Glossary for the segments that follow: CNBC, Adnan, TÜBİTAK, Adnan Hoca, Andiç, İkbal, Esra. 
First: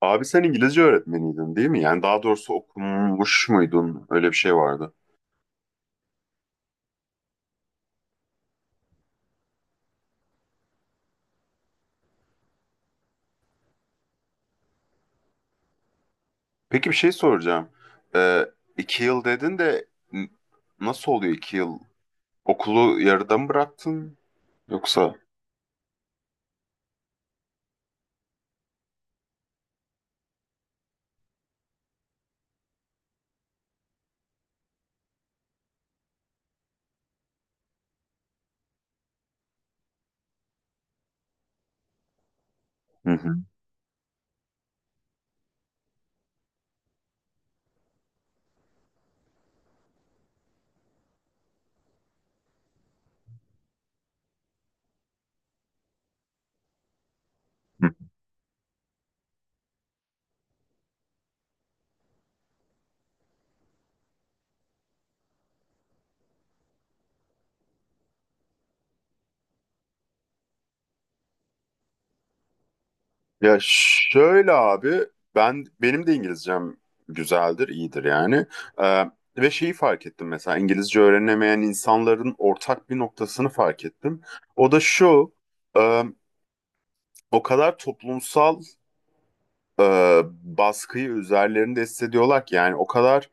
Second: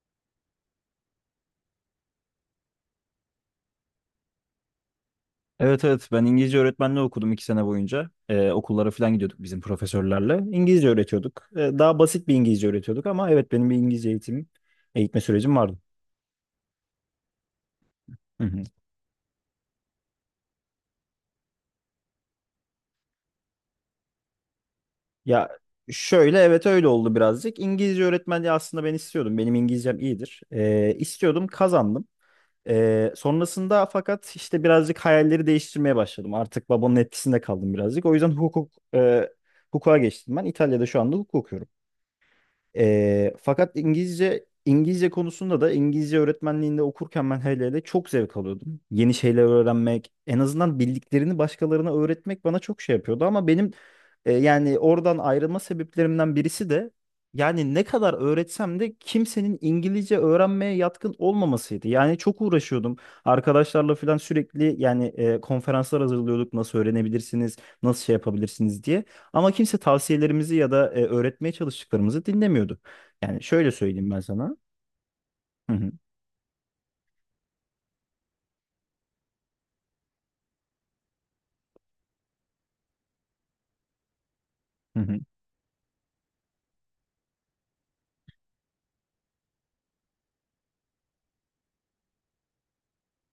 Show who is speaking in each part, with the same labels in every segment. Speaker 1: Abi sen İngilizce öğretmeniydin değil mi? Yani daha doğrusu okumuş muydun? Öyle bir şey vardı.
Speaker 2: Evet evet ben İngilizce öğretmenliği okudum 2 sene boyunca. Okullara falan gidiyorduk bizim profesörlerle. İngilizce öğretiyorduk. Daha basit bir İngilizce öğretiyorduk ama evet benim bir İngilizce eğitim, eğitme sürecim vardı.
Speaker 1: Peki bir şey soracağım.
Speaker 2: Hı
Speaker 1: Ee,
Speaker 2: hı.
Speaker 1: 2 yıl dedin de nasıl oluyor 2 yıl? Okulu yarıda mı bıraktın? Yoksa?
Speaker 2: Ya şöyle evet öyle oldu birazcık. İngilizce öğretmenliği aslında ben istiyordum. Benim İngilizcem iyidir. İstiyordum kazandım. Sonrasında fakat işte birazcık hayalleri değiştirmeye başladım. Artık babamın etkisinde kaldım birazcık. O yüzden hukuka geçtim ben. İtalya'da şu anda hukuk okuyorum.
Speaker 1: Hı
Speaker 2: Ee,
Speaker 1: hı.
Speaker 2: fakat İngilizce İngilizce konusunda da İngilizce öğretmenliğinde okurken ben hele hele çok zevk alıyordum. Yeni şeyler öğrenmek, en azından bildiklerini başkalarına öğretmek bana çok şey yapıyordu ama benim yani oradan ayrılma sebeplerimden birisi de yani ne
Speaker 1: Hı.
Speaker 2: kadar öğretsem de kimsenin İngilizce öğrenmeye yatkın olmamasıydı. Yani çok uğraşıyordum. Arkadaşlarla falan sürekli yani konferanslar hazırlıyorduk. Nasıl öğrenebilirsiniz, nasıl şey yapabilirsiniz diye. Ama kimse tavsiyelerimizi ya da öğretmeye çalıştıklarımızı dinlemiyordu. Yani
Speaker 1: Ya
Speaker 2: şöyle söyleyeyim ben
Speaker 1: şöyle
Speaker 2: sana.
Speaker 1: abi
Speaker 2: Hı hı,
Speaker 1: benim de İngilizcem güzeldir, iyidir yani. Ee, ve şeyi fark ettim mesela İngilizce öğrenemeyen insanların ortak bir noktasını fark ettim. O da
Speaker 2: hı hı,
Speaker 1: şu. e, o kadar toplumsal e, baskıyı üzerlerinde hissediyorlar ki yani o kadar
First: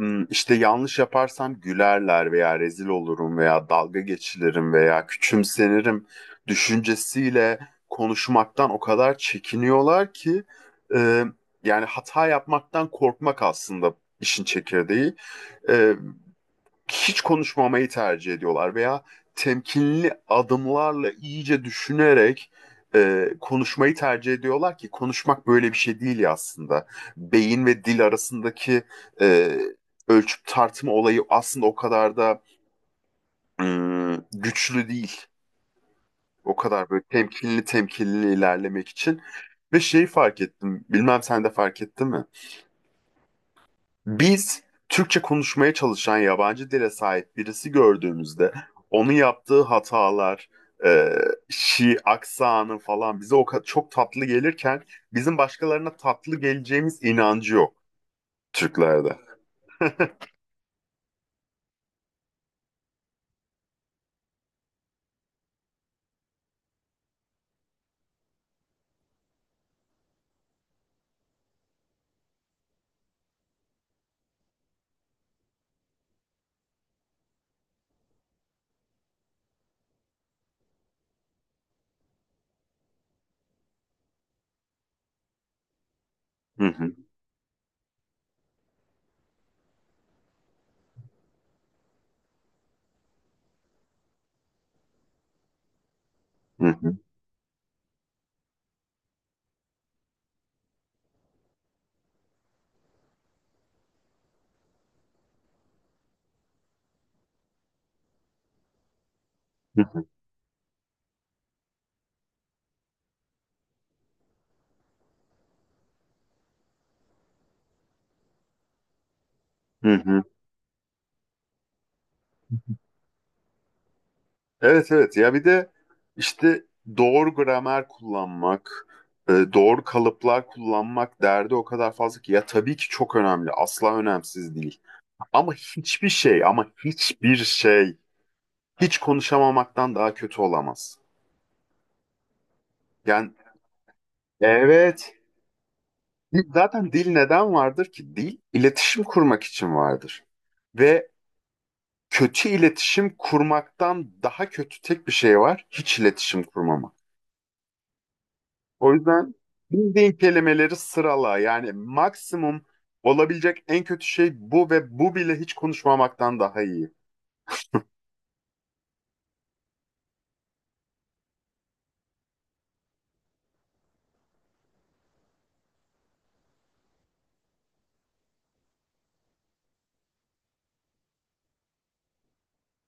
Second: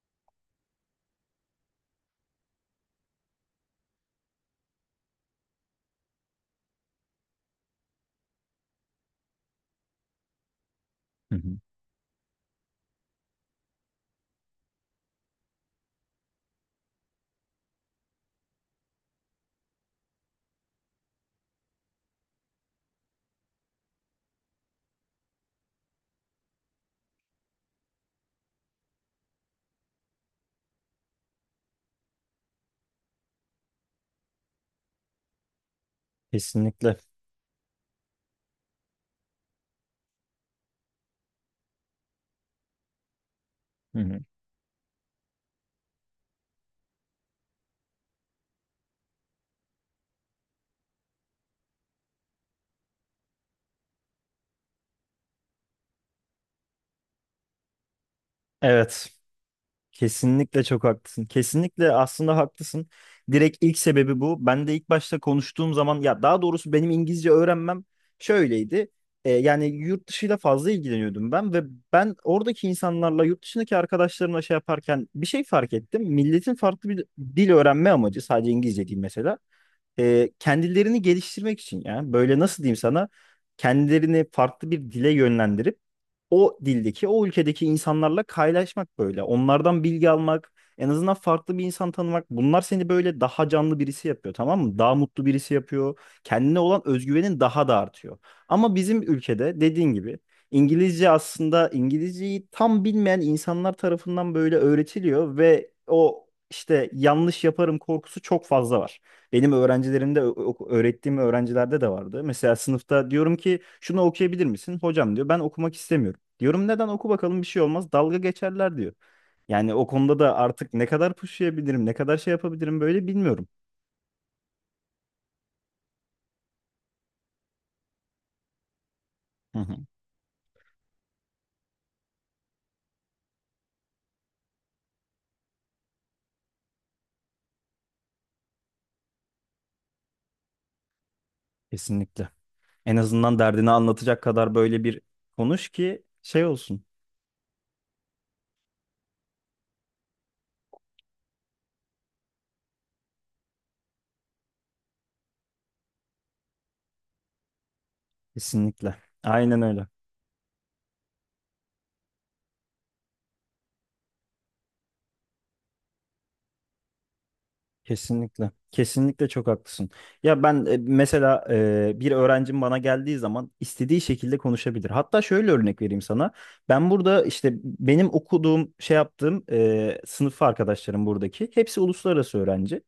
Speaker 1: işte yanlış yaparsam gülerler veya rezil olurum veya dalga geçilirim veya küçümsenirim düşüncesiyle konuşmaktan o kadar çekiniyorlar ki e,
Speaker 2: hı hı.
Speaker 1: yani hata yapmaktan korkmak aslında işin çekirdeği. E, Hiç konuşmamayı tercih ediyorlar veya temkinli adımlarla iyice düşünerek konuşmayı tercih ediyorlar ki konuşmak böyle bir şey değil ya aslında. Beyin ve dil arasındaki e, ölçüp tartma olayı aslında o kadar da güçlü değil. O kadar
Speaker 2: Kesinlikle.
Speaker 1: böyle temkinli temkinli ilerlemek için. Ve şeyi fark ettim. Bilmem sen de fark ettin mi?
Speaker 2: Hı hı.
Speaker 1: Biz Türkçe konuşmaya çalışan yabancı dile sahip birisi gördüğümüzde onun yaptığı hatalar, e, aksanı falan bize o kadar çok tatlı gelirken bizim başkalarına tatlı geleceğimiz inancı yok
Speaker 2: Evet.
Speaker 1: Türklerde.
Speaker 2: Kesinlikle çok haklısın. Kesinlikle aslında haklısın. Direkt ilk sebebi bu. Ben de ilk başta konuştuğum zaman ya daha doğrusu benim İngilizce öğrenmem şöyleydi. Yani yurt dışıyla fazla ilgileniyordum ben ve ben oradaki insanlarla yurt dışındaki arkadaşlarımla şey yaparken bir şey fark ettim. Milletin farklı bir dil öğrenme amacı sadece İngilizce değil mesela. Kendilerini geliştirmek için ya böyle nasıl diyeyim sana kendilerini farklı bir dile yönlendirip o
Speaker 1: Hı hı,
Speaker 2: dildeki o ülkedeki insanlarla kaynaşmak böyle onlardan bilgi almak en azından farklı bir insan tanımak bunlar seni böyle daha canlı birisi yapıyor tamam mı daha mutlu birisi yapıyor, kendine
Speaker 1: hı
Speaker 2: olan
Speaker 1: hı,
Speaker 2: özgüvenin daha da artıyor ama bizim ülkede dediğin gibi İngilizce aslında İngilizceyi tam bilmeyen insanlar tarafından böyle öğretiliyor ve o işte yanlış yaparım korkusu çok fazla var. Benim
Speaker 1: hı hı,
Speaker 2: öğrencilerimde, öğrettiğim öğrencilerde de vardı. Mesela sınıfta diyorum ki şunu okuyabilir misin? Hocam diyor ben okumak istemiyorum. Diyorum neden, oku bakalım, bir şey olmaz. Dalga geçerler diyor. Yani o
Speaker 1: hı
Speaker 2: konuda
Speaker 1: hı.
Speaker 2: da artık ne kadar pushlayabilirim, ne kadar şey yapabilirim böyle, bilmiyorum.
Speaker 1: Evet evet ya bir de işte doğru gramer kullanmak,
Speaker 2: Hı hı.
Speaker 1: doğru kalıplar kullanmak derdi o kadar fazla ki ya tabii ki çok önemli asla önemsiz değil. Ama hiçbir şey hiç konuşamamaktan daha kötü olamaz.
Speaker 2: Kesinlikle. En
Speaker 1: Yani
Speaker 2: azından derdini anlatacak kadar böyle bir
Speaker 1: evet
Speaker 2: konuş ki şey olsun.
Speaker 1: zaten dil neden vardır ki? Dil iletişim kurmak için vardır. Ve kötü iletişim kurmaktan daha kötü tek bir şey var. Hiç iletişim kurmamak. O
Speaker 2: Kesinlikle.
Speaker 1: yüzden
Speaker 2: Aynen öyle.
Speaker 1: bildiğin kelimeleri sırala. Yani maksimum olabilecek en kötü şey bu ve bu bile hiç konuşmamaktan daha iyi.
Speaker 2: Kesinlikle. Kesinlikle çok haklısın. Ya ben mesela bir öğrencim bana geldiği zaman istediği şekilde konuşabilir. Hatta şöyle örnek vereyim sana. Ben burada işte benim okuduğum, şey yaptığım sınıf arkadaşlarım buradaki hepsi uluslararası öğrenci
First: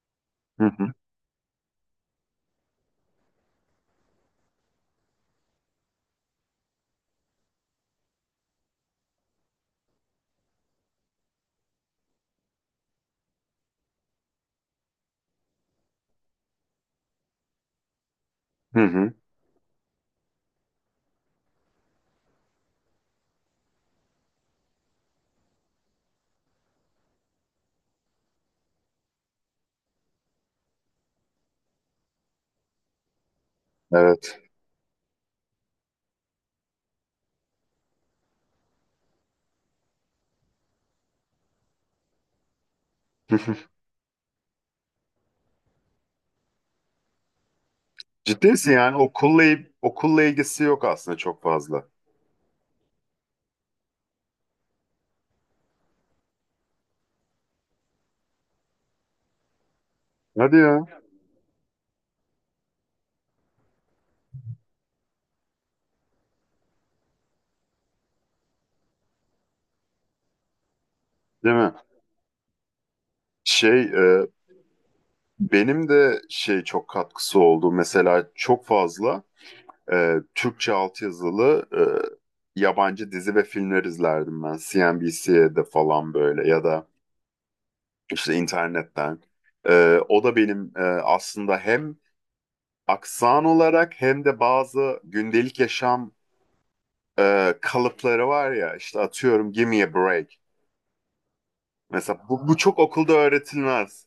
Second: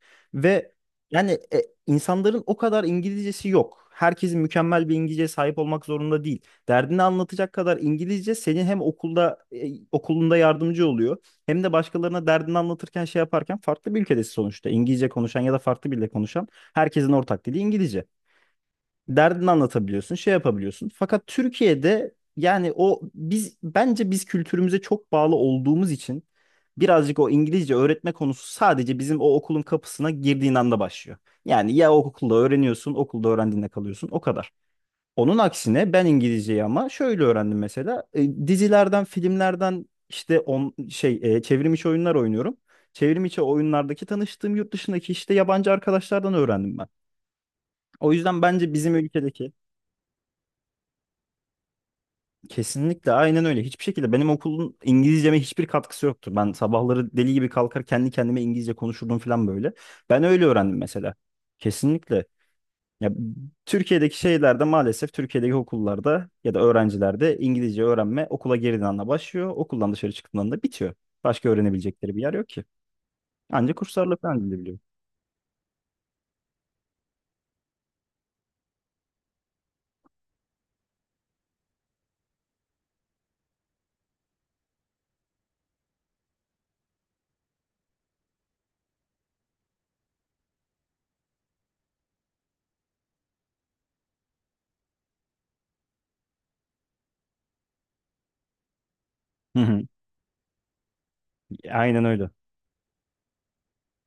Speaker 1: Hı
Speaker 2: ve
Speaker 1: hı.
Speaker 2: yani insanların o kadar İngilizcesi yok. Herkesin mükemmel bir İngilizceye sahip olmak zorunda değil. Derdini anlatacak kadar İngilizce senin hem okulunda yardımcı oluyor. Hem de başkalarına derdini anlatırken şey yaparken farklı bir ülkedesin sonuçta. İngilizce konuşan ya da farklı bir dilde konuşan herkesin ortak dili İngilizce.
Speaker 1: Evet. Hı hı.
Speaker 2: Derdini anlatabiliyorsun, şey yapabiliyorsun. Fakat Türkiye'de yani o biz bence biz kültürümüze çok bağlı olduğumuz için birazcık o İngilizce öğretme konusu sadece bizim o okulun kapısına girdiğin anda başlıyor. Yani ya okulda öğreniyorsun, okulda öğrendiğinde kalıyorsun, o
Speaker 1: Evet.
Speaker 2: kadar. Onun aksine ben İngilizceyi ama şöyle öğrendim mesela. Dizilerden, filmlerden işte çevrim içi oyunlar oynuyorum. Çevrim içi oyunlardaki tanıştığım yurt dışındaki işte yabancı arkadaşlardan öğrendim ben. O yüzden
Speaker 1: Ciddi misin
Speaker 2: bence bizim
Speaker 1: yani
Speaker 2: ülkedeki
Speaker 1: okulla ilgisi yok aslında çok fazla.
Speaker 2: kesinlikle aynen öyle. Hiçbir şekilde benim okulun İngilizceme hiçbir katkısı yoktu. Ben sabahları deli gibi kalkar kendi kendime İngilizce konuşurdum falan böyle. Ben öyle
Speaker 1: Hadi
Speaker 2: öğrendim
Speaker 1: ya.
Speaker 2: mesela. Kesinlikle. Ya, Türkiye'deki şeylerde maalesef Türkiye'deki okullarda ya da öğrencilerde İngilizce öğrenme okula girdiğin anda başlıyor. Okuldan dışarı çıktığın anda bitiyor. Başka
Speaker 1: Değil mi?
Speaker 2: öğrenebilecekleri bir yer yok ki. Ancak
Speaker 1: Şey
Speaker 2: kurslarla
Speaker 1: e,
Speaker 2: falan gidebiliyor.
Speaker 1: benim de şey çok katkısı oldu. Mesela çok fazla Türkçe altyazılı yabancı dizi ve filmler izlerdim ben. CNBC'de falan böyle ya da işte internetten. O da benim aslında hem aksan olarak hem de bazı gündelik yaşam kalıpları var ya işte atıyorum
Speaker 2: Hı
Speaker 1: give
Speaker 2: hı.
Speaker 1: me a break.
Speaker 2: Aynen
Speaker 1: Mesela
Speaker 2: öyle.
Speaker 1: bu çok okulda öğretilmez.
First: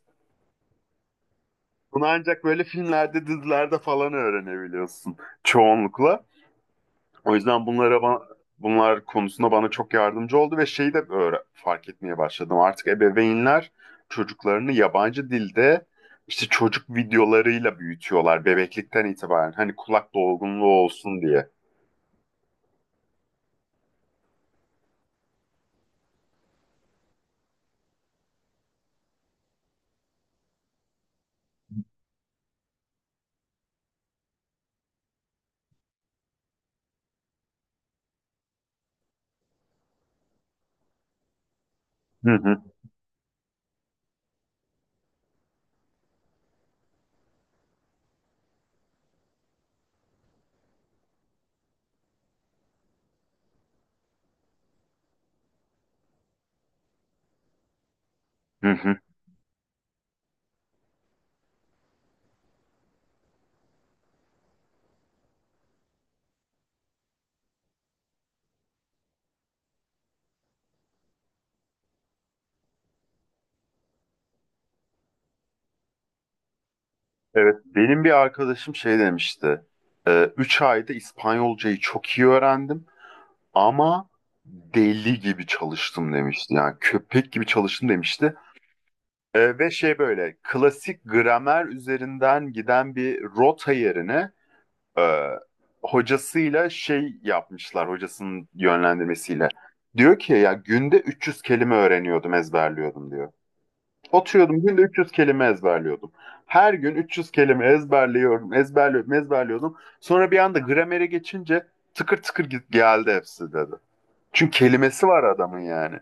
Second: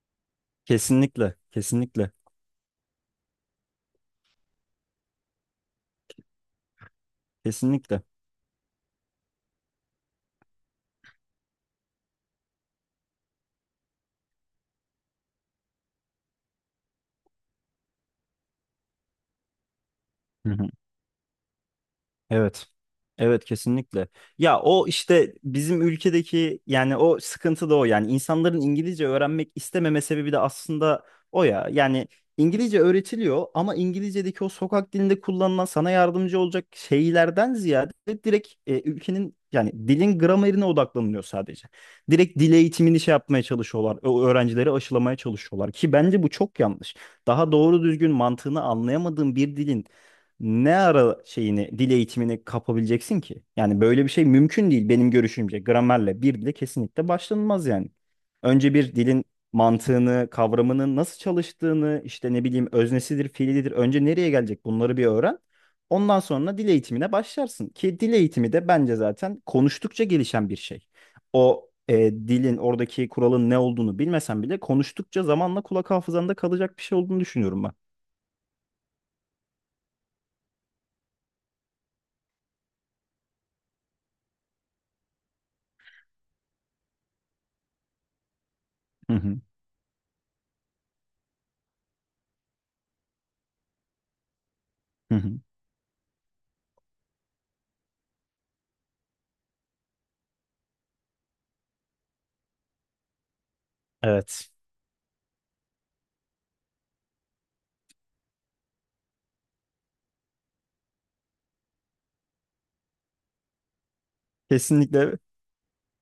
Speaker 2: Kesinlikle.
Speaker 1: Bunu
Speaker 2: Kesinlikle.
Speaker 1: ancak böyle filmlerde, dizilerde falan öğrenebiliyorsun çoğunlukla. O yüzden bunlara
Speaker 2: Kesinlikle.
Speaker 1: bunlar konusunda bana çok yardımcı oldu ve şeyi de fark etmeye başladım. Artık ebeveynler çocuklarını yabancı dilde işte çocuk videolarıyla büyütüyorlar bebeklikten itibaren. Hani kulak dolgunluğu
Speaker 2: Hı.
Speaker 1: olsun diye.
Speaker 2: Evet. Evet kesinlikle. Ya o işte bizim ülkedeki yani o sıkıntı da o yani insanların İngilizce öğrenmek istememe sebebi de aslında o ya. Yani İngilizce öğretiliyor ama İngilizce'deki o sokak dilinde kullanılan sana yardımcı olacak şeylerden ziyade direkt ülkenin yani dilin gramerine odaklanılıyor sadece.
Speaker 1: Hı
Speaker 2: Direkt dil
Speaker 1: hı,
Speaker 2: eğitimini şey yapmaya çalışıyorlar. O öğrencileri aşılamaya çalışıyorlar ki bence bu çok yanlış. Daha doğru düzgün mantığını anlayamadığın bir dilin ne ara şeyini, dil eğitimini kapabileceksin ki? Yani böyle bir şey mümkün değil benim görüşümce. Gramerle bir dile kesinlikle başlanılmaz yani.
Speaker 1: hı
Speaker 2: Önce bir
Speaker 1: hı.
Speaker 2: dilin mantığını, kavramının nasıl çalıştığını, işte ne bileyim öznesidir, fiilidir, önce nereye gelecek, bunları bir öğren. Ondan sonra dil eğitimine başlarsın. Ki dil eğitimi de bence zaten konuştukça gelişen bir şey. O dilin oradaki kuralın ne olduğunu bilmesen bile konuştukça zamanla kulak hafızanda kalacak bir şey olduğunu
Speaker 1: Evet,
Speaker 2: düşünüyorum ben.
Speaker 1: benim bir arkadaşım şey demişti. 3 ayda İspanyolcayı çok iyi öğrendim. Ama deli gibi çalıştım demişti. Yani köpek gibi çalıştım demişti.
Speaker 2: Hı hı.
Speaker 1: Ve şey böyle klasik gramer üzerinden giden bir rota yerine e,
Speaker 2: Hı hı.
Speaker 1: hocasıyla şey yapmışlar hocasının yönlendirmesiyle. Diyor ki ya günde 300 kelime öğreniyordum, ezberliyordum diyor.
Speaker 2: Evet.
Speaker 1: Oturuyordum günde 300 kelime ezberliyordum. Her gün 300 kelime ezberliyorum, ezberliyordum, ezberliyordum. Sonra bir anda gramere geçince tıkır tıkır geldi hepsi dedi. Çünkü kelimesi
Speaker 2: Kesinlikle.
Speaker 1: var adamın yani.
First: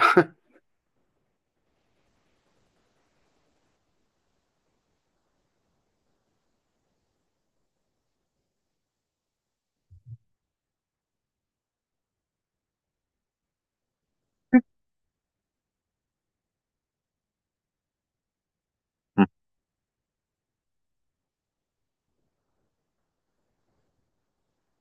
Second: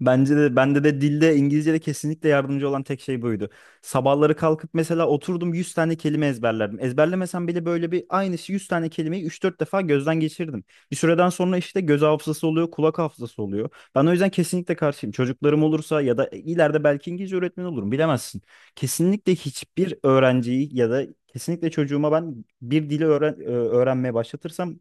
Speaker 2: Bence de bende de dilde İngilizce'de kesinlikle yardımcı olan tek şey buydu. Sabahları kalkıp mesela oturdum 100 tane kelime ezberlerdim. Ezberlemesem bile böyle bir aynı 100 tane kelimeyi üç dört defa gözden geçirdim. Bir süreden sonra işte göz hafızası oluyor, kulak hafızası oluyor. Ben o yüzden kesinlikle karşıyım. Çocuklarım olursa ya da ileride belki İngilizce öğretmeni olurum, bilemezsin. Kesinlikle hiçbir öğrenciyi ya da kesinlikle çocuğuma ben bir dili öğrenmeye başlatırsam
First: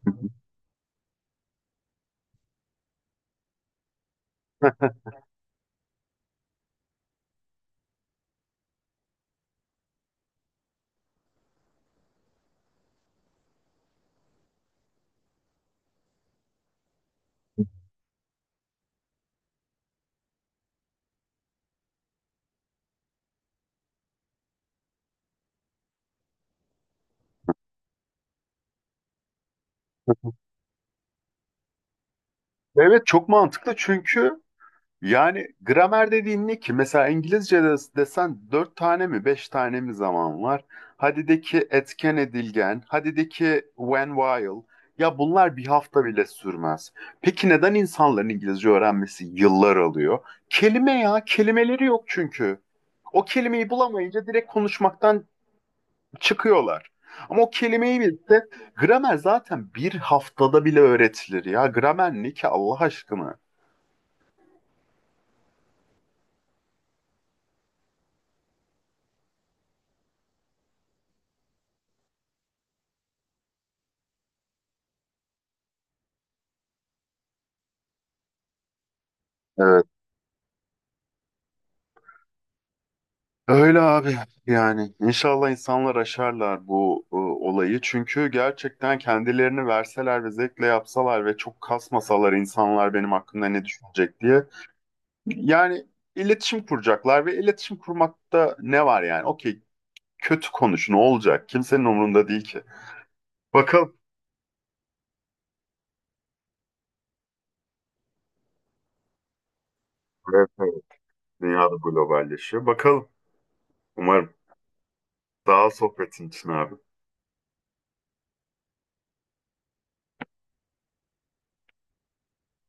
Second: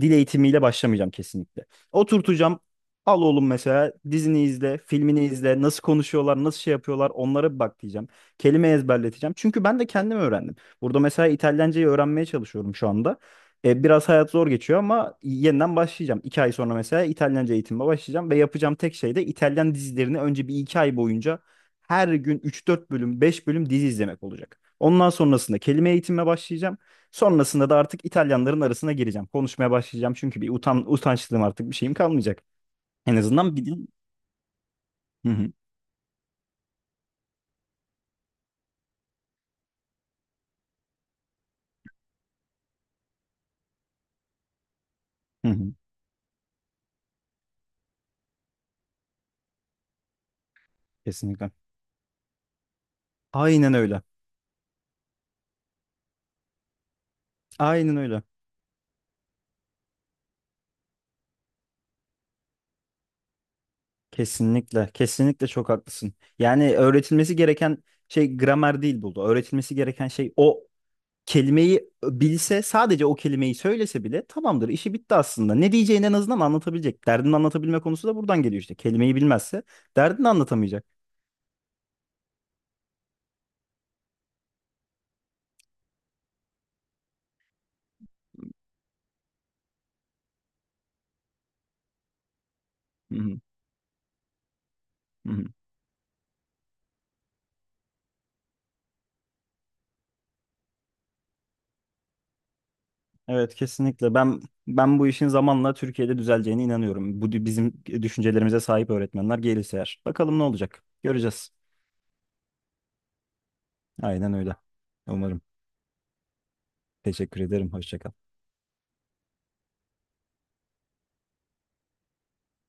Speaker 2: dil eğitimiyle başlamayacağım kesinlikle. Oturtacağım. Al oğlum mesela dizini izle, filmini izle, nasıl konuşuyorlar, nasıl şey yapıyorlar, onlara bir bak diyeceğim. Kelime ezberleteceğim. Çünkü ben de kendim öğrendim. Burada mesela İtalyancayı öğrenmeye çalışıyorum şu anda. Biraz hayat zor geçiyor ama yeniden başlayacağım. İki ay sonra mesela İtalyanca eğitimime başlayacağım ve yapacağım tek şey de İtalyan dizilerini önce bir iki ay boyunca her gün üç dört bölüm, 5 bölüm dizi izlemek olacak. Ondan sonrasında kelime eğitimime başlayacağım. Sonrasında da artık İtalyanların arasına gireceğim. Konuşmaya başlayacağım çünkü bir utançlığım artık bir şeyim kalmayacak.
Speaker 1: Evet
Speaker 2: En
Speaker 1: çok
Speaker 2: azından bir
Speaker 1: mantıklı
Speaker 2: dil.
Speaker 1: çünkü
Speaker 2: Hı
Speaker 1: yani
Speaker 2: hı,
Speaker 1: gramer dediğin ne ki? Mesela İngilizce'de desen dört tane mi beş tane mi zaman var? Hadi de ki etken edilgen, hadi de ki when while. Ya
Speaker 2: hı
Speaker 1: bunlar bir
Speaker 2: hı.
Speaker 1: hafta bile sürmez. Peki neden insanların İngilizce öğrenmesi yıllar alıyor? Kelime ya,
Speaker 2: Kesinlikle.
Speaker 1: kelimeleri yok çünkü. O kelimeyi
Speaker 2: Aynen öyle.
Speaker 1: bulamayınca direkt konuşmaktan çıkıyorlar. Ama o
Speaker 2: Aynen
Speaker 1: kelimeyi
Speaker 2: öyle.
Speaker 1: bilse gramer zaten bir haftada bile öğretilir ya. Gramer ne ki Allah aşkına?
Speaker 2: Kesinlikle. Kesinlikle çok haklısın. Yani öğretilmesi gereken şey gramer değil burada. Öğretilmesi gereken şey o kelimeyi bilse, sadece o kelimeyi söylese bile tamamdır, işi bitti aslında. Ne diyeceğini en azından anlatabilecek. Derdini anlatabilme konusu da buradan geliyor işte. Kelimeyi bilmezse
Speaker 1: Evet.
Speaker 2: derdini anlatamayacak.
Speaker 1: Öyle abi yani inşallah insanlar aşarlar bu olayı çünkü gerçekten kendilerini verseler ve zevkle yapsalar ve çok kasmasalar insanlar benim
Speaker 2: Hı hı,
Speaker 1: hakkımda ne düşünecek diye
Speaker 2: hı hı.
Speaker 1: yani iletişim kuracaklar ve iletişim kurmakta ne var yani okey kötü konuşun olacak kimsenin umurunda değil ki.
Speaker 2: Evet
Speaker 1: Bakalım.
Speaker 2: kesinlikle. Ben bu işin zamanla Türkiye'de düzeleceğine inanıyorum. Bizim düşüncelerimize sahip öğretmenler gelirse eğer. Bakalım ne
Speaker 1: Evet, evet.
Speaker 2: olacak. Göreceğiz.
Speaker 1: Dünyada globalleşiyor. Bakalım. Umarım.
Speaker 2: Aynen öyle. Umarım.
Speaker 1: Sağ ol sohbetin için abi.
Speaker 2: Teşekkür ederim. Hoşça kal.